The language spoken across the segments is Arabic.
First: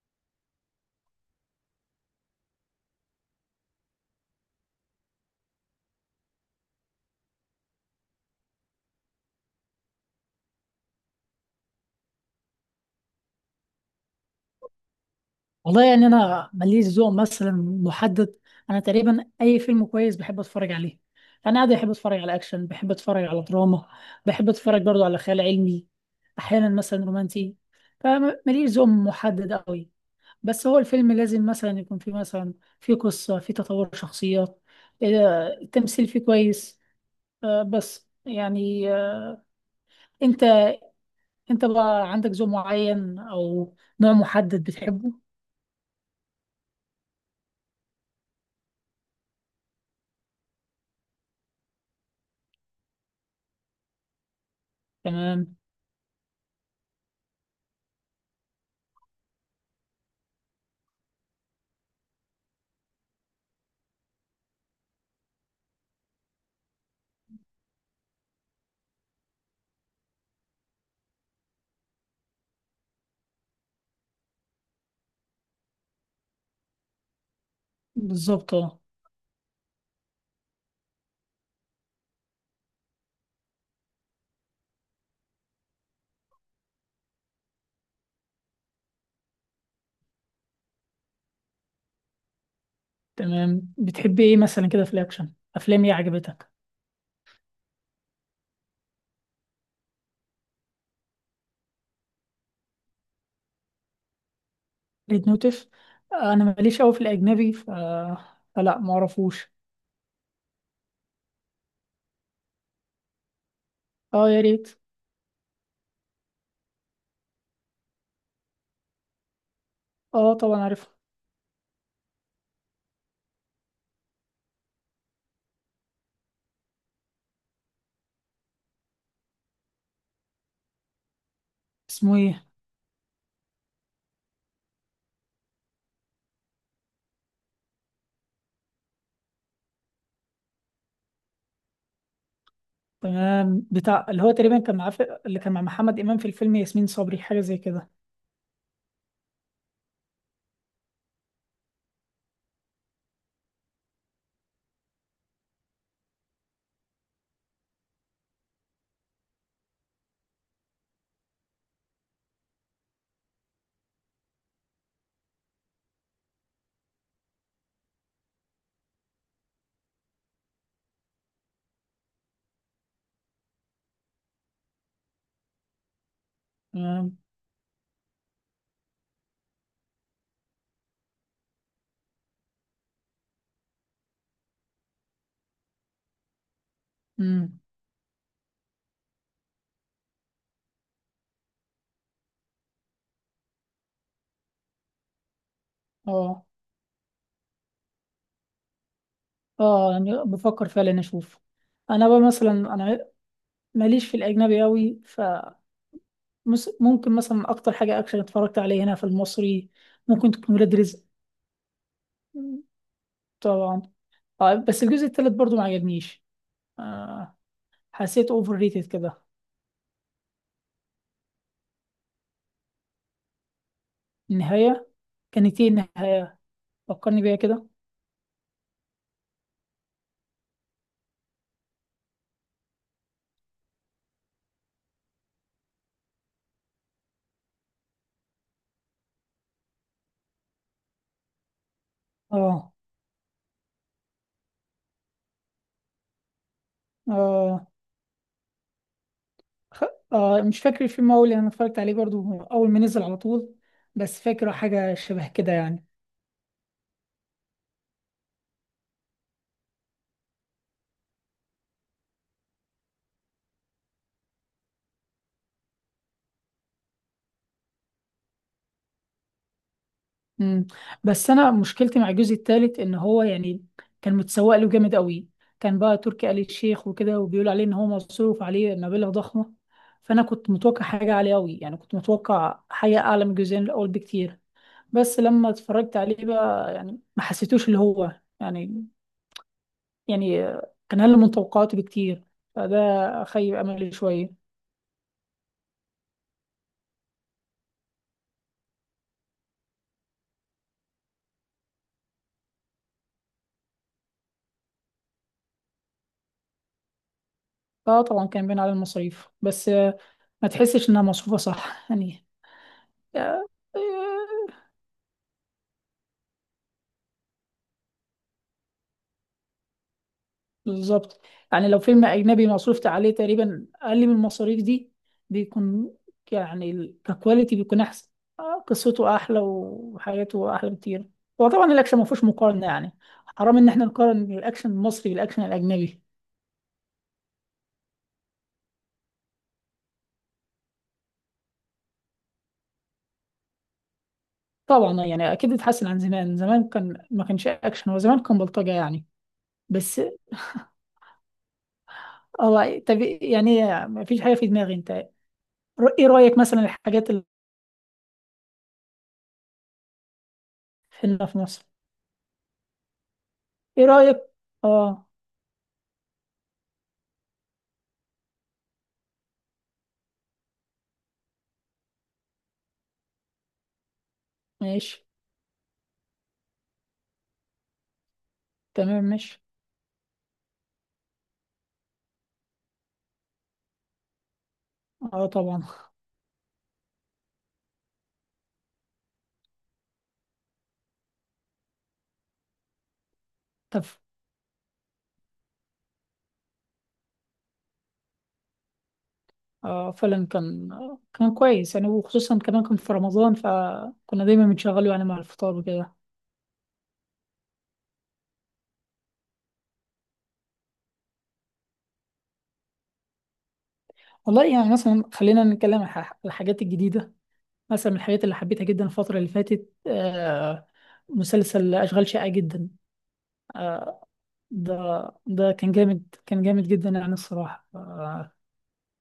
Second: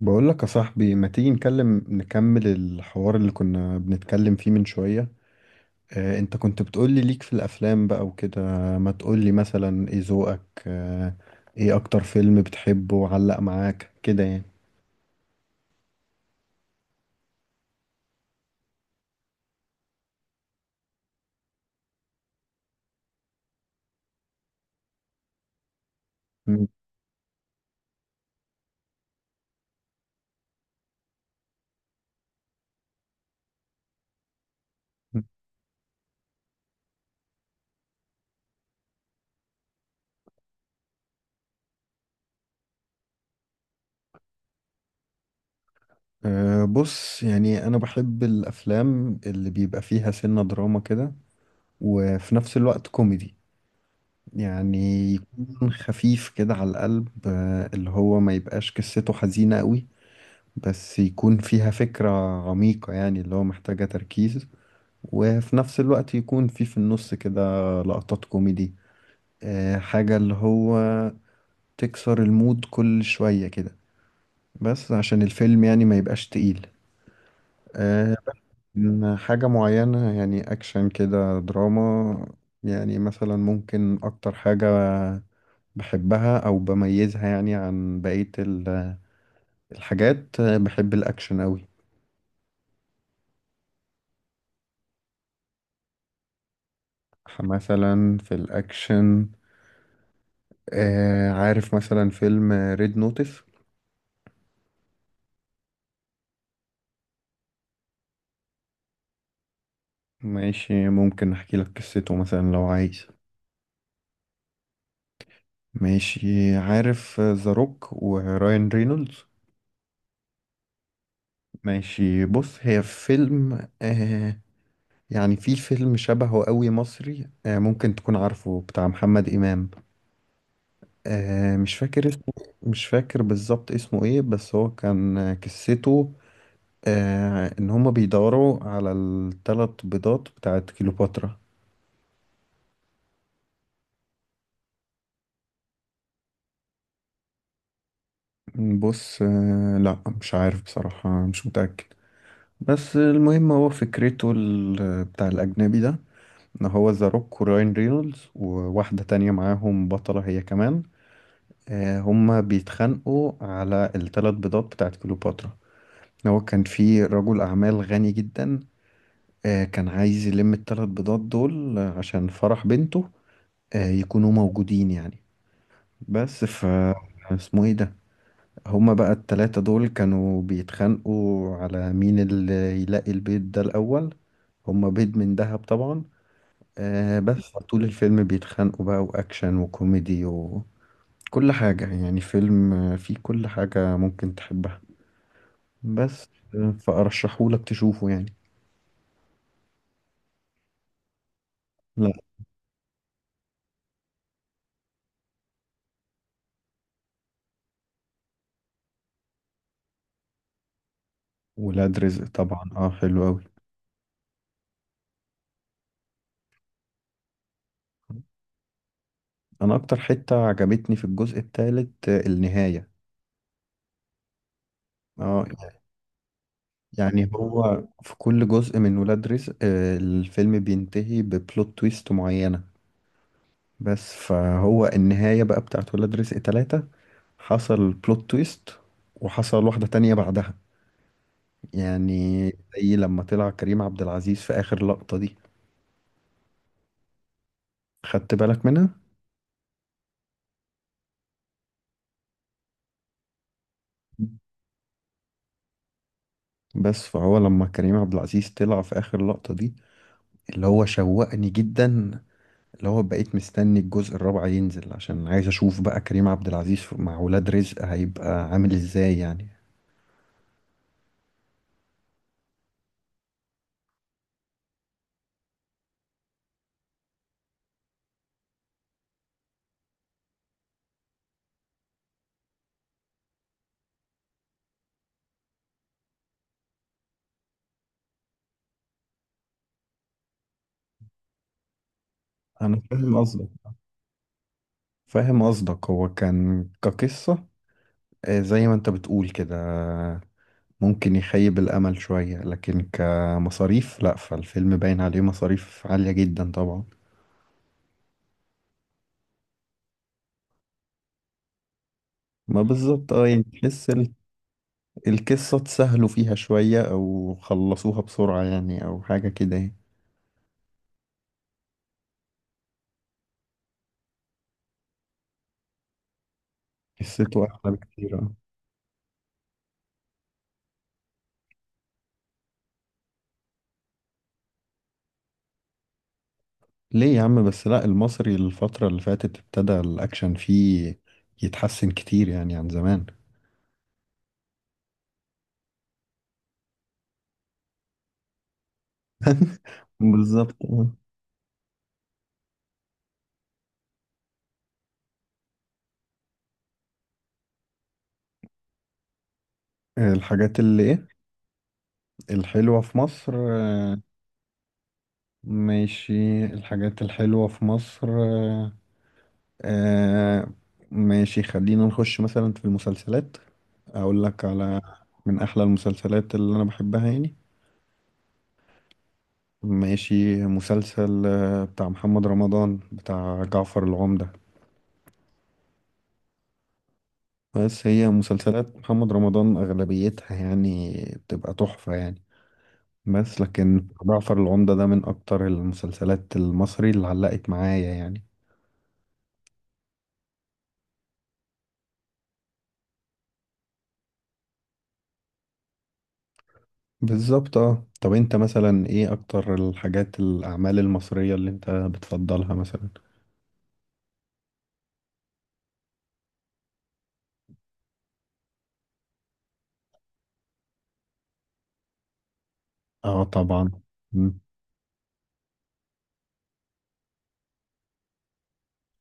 بقول لك يا صاحبي، ما تيجي نكمل الحوار اللي كنا بنتكلم فيه من شوية؟ انت كنت بتقول لي ليك في الافلام بقى وكده. ما تقول لي مثلا ايه ذوقك؟ آه. ايه اكتر فيلم بتحبه وعلق معاك كده يعني؟ والله يعني انا ماليش ذوق مثلا محدد. انا تقريبا اي فيلم كويس بحب اتفرج عليه. انا عادي بحب اتفرج على اكشن، بحب اتفرج على دراما، بحب اتفرج برضو على خيال علمي، مم. احيانا مثلا رومانسي. فماليش ذوق محدد قوي، بس هو الفيلم لازم مثلا يكون فيه مثلا فيه قصة، فيه تطور شخصيات، التمثيل فيه كويس. آه، بس يعني آه، انت انت بقى عندك ذوق معين او نوع محدد بتحبه؟ بص، يعني انا بحب الافلام اللي بيبقى فيها سنة دراما كده، وفي نفس الوقت كوميدي، يعني تمام، يكون خفيف كده على القلب، اللي هو ما يبقاش قصته حزينة قوي، بس يكون فيها فكرة عميقة يعني، اللي هو محتاجة تركيز، وفي نفس الوقت يكون في النص كده لقطات كوميدي، حاجة اللي هو تكسر المود كل شوية كده، بس عشان الفيلم يعني ما يبقاش تقيل. آه، بالظبط اه. إن حاجة معينة يعني أكشن كده دراما، يعني مثلا ممكن أكتر حاجة بحبها أو بميزها يعني عن بقية الحاجات. بحب الأكشن أوي. تمام، بتحبي ايه مثلا كده في الاكشن؟ افلام ايه عجبتك؟ مثلا في الأكشن، عارف مثلا فيلم ريد نوتس؟ ريد نوتف، انا ماليش قوي في الاجنبي ف... فلا ما اعرفوش. ماشي، ممكن احكي لك قصته مثلا لو عايز. اه يا ريت. ماشي، عارف ذا روك وراين رينولدز؟ اه طبعا عارف. ماشي، بص، هي فيلم يعني في فيلم شبهه قوي مصري، ممكن تكون عارفه، بتاع محمد إمام، مش فاكر اسمه اسمه. ايه؟ مش فاكر بالظبط اسمه ايه، بس هو كان، قصته ان هما بيدوروا على الثلاث بيضات بتاعت كليوباترا. تمام، بتاع اللي هو تقريبا كان معاه في... اللي كان مع محمد امام في الفيلم، ياسمين صبري حاجه زي كده. بص، لا مش عارف بصراحة، مش متأكد. بس المهم، هو فكرته بتاع الأجنبي ده، إن هو ذا روك وراين رينولدز وواحدة تانية معاهم بطلة هي كمان، هما بيتخانقوا على الثلاث بيضات بتاعت كليوباترا. هو كان في رجل أعمال غني جدا، كان عايز يلم الثلاث بيضات دول عشان فرح بنته، يكونوا موجودين يعني. بس. تمام. اسمه ايه ده؟ هما بقى التلاتة دول كانوا بيتخانقوا على مين اللي يلاقي البيض ده الأول. هما بيض من دهب طبعا. بس امم. طول الفيلم بيتخانقوا بقى، وأكشن وكوميدي وكل حاجة، يعني فيلم فيه كل حاجة ممكن تحبها، بس. اه. فأرشحهولك تشوفه يعني. اه يعني بفكر فعلا اشوف. انا لا. بقى مثلا انا ماليش في الاجنبي قوي ف ممكن مثلا اكتر حاجه اكشن اتفرجت عليها هنا في المصري ممكن تكون ولاد رزق. ولاد رزق طبعا، اه حلو أوي. طبعا. اه بس الجزء التالت برضو ما عجبنيش. آه، حسيت اوفر ريتد كده. أنا أكتر حتة عجبتني في الجزء التالت النهاية. النهاية؟ اه، كانت ايه النهاية؟ فكرني يعني بيها كده. هو في كل جزء من ولاد رزق، الفيلم بينتهي ببلوت تويست معينة، بس فهو النهاية بقى بتاعت ولاد رزق تلاتة، حصل بلوت تويست وحصل واحدة تانية بعدها يعني، اه. زي لما طلع كريم عبد العزيز في آخر لقطة دي. اه. خدت بالك منها؟ خ... آه مش فاكر الفيلم أوي لأن أنا اتفرجت عليه برضو أول ما نزل على طول، بس فاكره حاجة شبه كده يعني. بس فهو لما كريم عبد العزيز طلع في آخر لقطة دي، اللي هو شوقني جدا، اللي هو بقيت مستني الجزء الرابع ينزل عشان عايز اشوف بقى كريم عبد العزيز مع ولاد رزق هيبقى عامل ازاي يعني. مم. بس أنا مشكلتي مع الجزء التالت إن هو يعني كان متسوق له جامد أوي، كان بقى تركي آل الشيخ وكده وبيقول عليه إن هو مصروف عليه مبالغ ضخمة. فأنا كنت متوقع حاجة عالية أوي، يعني كنت متوقع حاجة أعلى من الجزئين الأول بكتير. بس لما اتفرجت عليه بقى يعني ما حسيتوش اللي هو يعني، يعني كان أقل من توقعاتي بكتير. فده انا فاهم قصدك. خيب أملي شوية. فاهم قصدك، هو كان كقصة، زي ما انت بتقول كده، ممكن يخيب الامل شوية، لكن كمصاريف لا، فالفيلم باين عليه مصاريف عالية جدا طبعا. اه طبعا كان باين على المصاريف، بس ما تحسش إنها مصروفة صح يعني. ما بالظبط، اه يعني آه، تحس آه، القصة اتسهلوا فيها شوية او خلصوها بسرعة يعني، او حاجة كده يعني. بالظبط. يعني لو فيلم أجنبي مصروفت عليه تقريبا أقل من المصاريف دي بيكون، يعني ال- قصته ككواليتي احلى بيكون أحسن. بكتير. آه، قصته أحلى وحاجاته أحلى بكتير. هو طبعا الأكشن ما فيهوش مقارنة يعني، حرام إن إحنا نقارن الأكشن المصري بالأكشن الأجنبي. ليه يا عم بس؟ لا، المصري الفترة اللي فاتت ابتدى الأكشن فيه يتحسن كتير يعني عن زمان. طبعا يعني أكيد اتحسن عن زمان، زمان كان ما كانش أكشن، هو زمان كان بلطجة يعني. بس. بالظبط آه. هو طب يعني ما فيش حاجة في دماغي. أنت إيه رأيك مثلا الحاجات اللي الحاجات اللي إيه؟ هنا في مصر؟ الحلوة في مصر إيه آه، رأيك؟ آه. ماشي. الحاجات الحلوة في مصر، آه، ماشي، خلينا نخش مثلا في المسلسلات، أقول لك على ماشي. من أحلى المسلسلات اللي أنا بحبها يعني. تمام ماشي. ماشي، مسلسل بتاع محمد رمضان، بتاع جعفر العمدة. اه طبعا. بس هي مسلسلات محمد رمضان أغلبيتها يعني بتبقى تحفة يعني، بس لكن تف. جعفر العمدة ده من أكتر المسلسلات المصري اللي علقت معايا يعني. آه فعلا كان، كان كويس يعني، وخصوصا كمان كان في رمضان فكنا دايما بنشغله يعني مع الفطار وكده. بالظبط اه. طب انت مثلا ايه أكتر الحاجات الأعمال المصرية اللي انت بتفضلها مثلا؟ والله يعني مثلا خلينا نتكلم عن الحاجات الجديدة. مثلا من الحاجات اللي حبيتها جدا الفترة اللي فاتت آه، مسلسل أشغال شاقة جدا. اه طبعا. آه. مم. ده ده كان جامد، كان جامد جدا يعني الصراحة. آه،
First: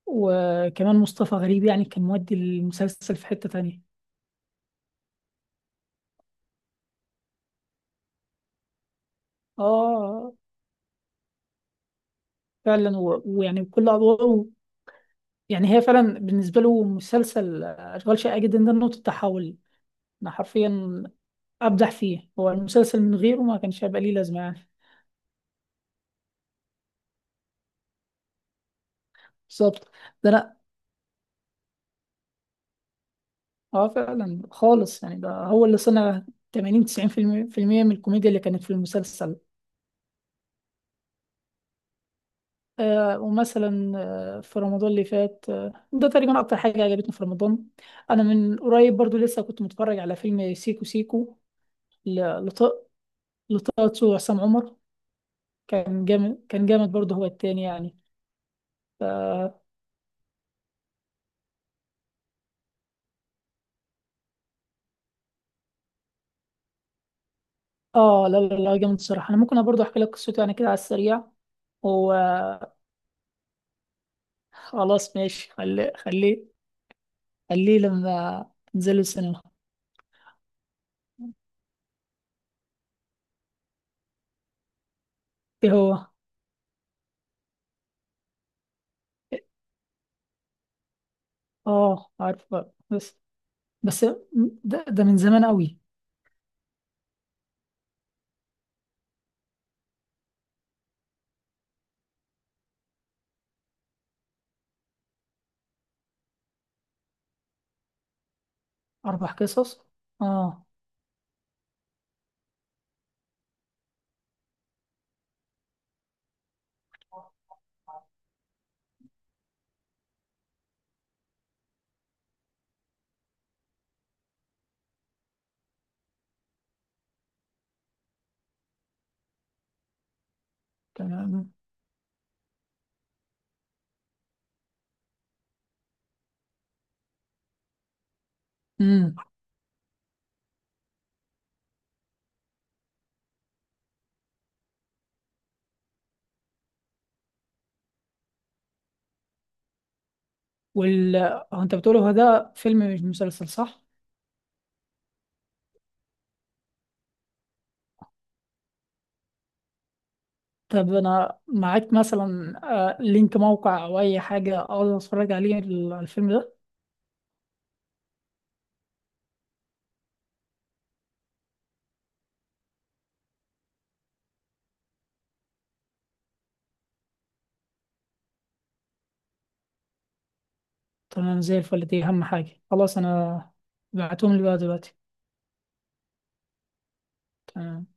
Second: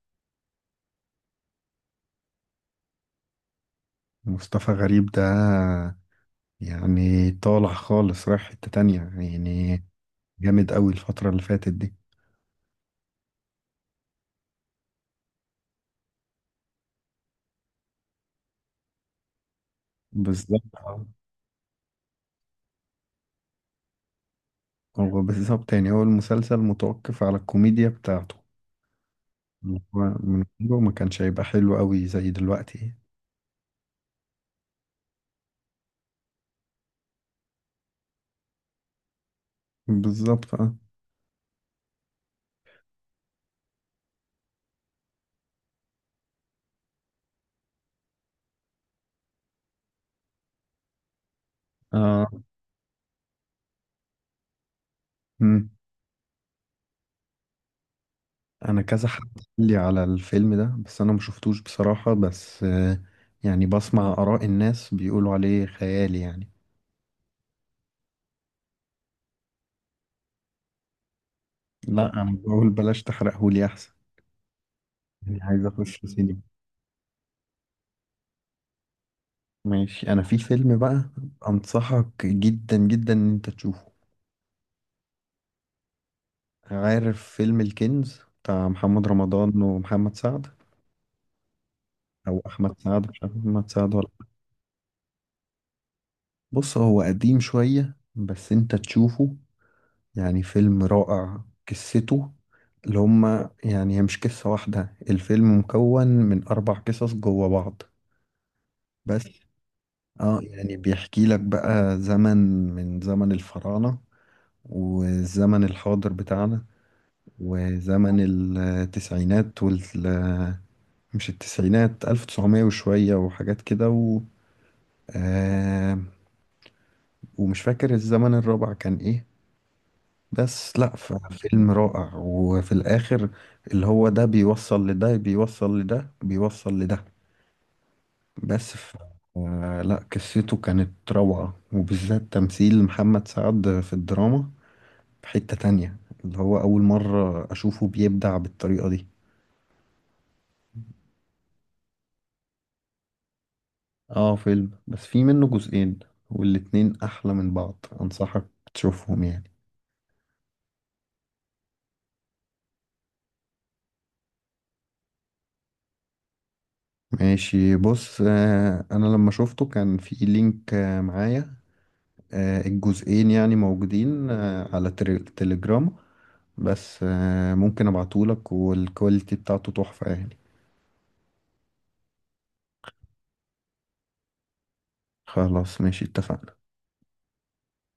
وكمان مصطفى غريب يعني كان مودي المسلسل في حتة تانية. مصطفى غريب ده يعني طالع خالص، رايح حتة تانية يعني، اه جامد أوي الفترة اللي فاتت دي. فعلا، ويعني كل أدواره يعني، هي فعلا بالنسبة له مسلسل أشغال شاقة جدا ده نقطة تحول. أنا بالظبط. حرفيا أبدع فيه، هو المسلسل من غيره ما كانش هيبقى ليه لازمة يعني. هو بالظبط، يعني هو المسلسل متوقف على الكوميديا بتاعته، بالظبط. هو ده من لأ. جوه ما كانش هيبقى حلو قوي زي دلوقتي. اه فعلا خالص يعني ده هو اللي صنع 80 90% في المية في المية من الكوميديا اللي كانت في المسلسل. بالظبط اه. آه ومثلا آه في رمضان اللي فات، آه ده تقريبا أكتر حاجة عجبتني في رمضان. أنا من قريب برضو لسه كنت متفرج على فيلم سيكو سيكو، آه، ل- لط- لطه دسوقي وعصام عمر. مم. كان جامد، كان جامد برضه هو التاني يعني. انا كذا حد ف... قال لي على الفيلم ده، بس انا ما شفتوش بصراحة، بس يعني بسمع آراء الناس بيقولوا عليه خيالي يعني. اه لا لا لا جامد الصراحه، انا ممكن برضه احكي لك قصته يعني كده على السريع لا، انا بقول وخلاص. بلاش تحرقهولي احسن، يعني ماشي عايز خليه اخش سينما. خليه خليه لما تنزلوا السينما. ماشي، انا في فيلم بقى انصحك جدا جدا ان انت تشوفه. ايه هو؟ عارف فيلم الكنز بتاع محمد رمضان ومحمد سعد، اه او عارف بقى. احمد سعد، مش بس، عارف احمد سعد بس ولا. ده من زمان قوي. بص، هو قديم شوية بس انت تشوفه يعني، فيلم رائع. قصته اللي هما يعني، هي مش قصة واحدة، الفيلم مكون من اربع قصص جوا بعض، بس. اربع قصص. اه، اه. يعني بيحكي لك بقى زمن، من زمن الفراعنة والزمن الحاضر بتاعنا، وزمن التسعينات مش التسعينات، 1900 وشوية وحاجات كده، و آه، ومش فاكر الزمن الرابع كان ايه. بس لا تمام. فيلم رائع، وفي الاخر اللي هو ده بيوصل لده بيوصل لده بيوصل لده، بس امم. لا قصته كانت روعة، وبالذات تمثيل محمد سعد في الدراما في حتة تانية، اللي هو أول مرة أشوفه بيبدع بالطريقة دي. وال، هو انت بتقول هو ده فيلم مش مسلسل صح؟ اه فيلم، بس في منه جزئين والاتنين أحلى من بعض، أنصحك تشوفهم يعني. طب انا معاك مثلا آه، لينك موقع او اي حاجه اقدر اتفرج عليه الفيلم ده. ماشي، بص، أنا لما شفته كان في لينك معايا، الجزئين يعني موجودين على تليجرام، بس ممكن ابعتهولك والكواليتي بتاعته تحفة يعني. تمام زي الفل، دي أهم حاجة. خلاص أنا بعتهم لي بقى دلوقتي. خلاص ماشي، اتفقنا. تمام.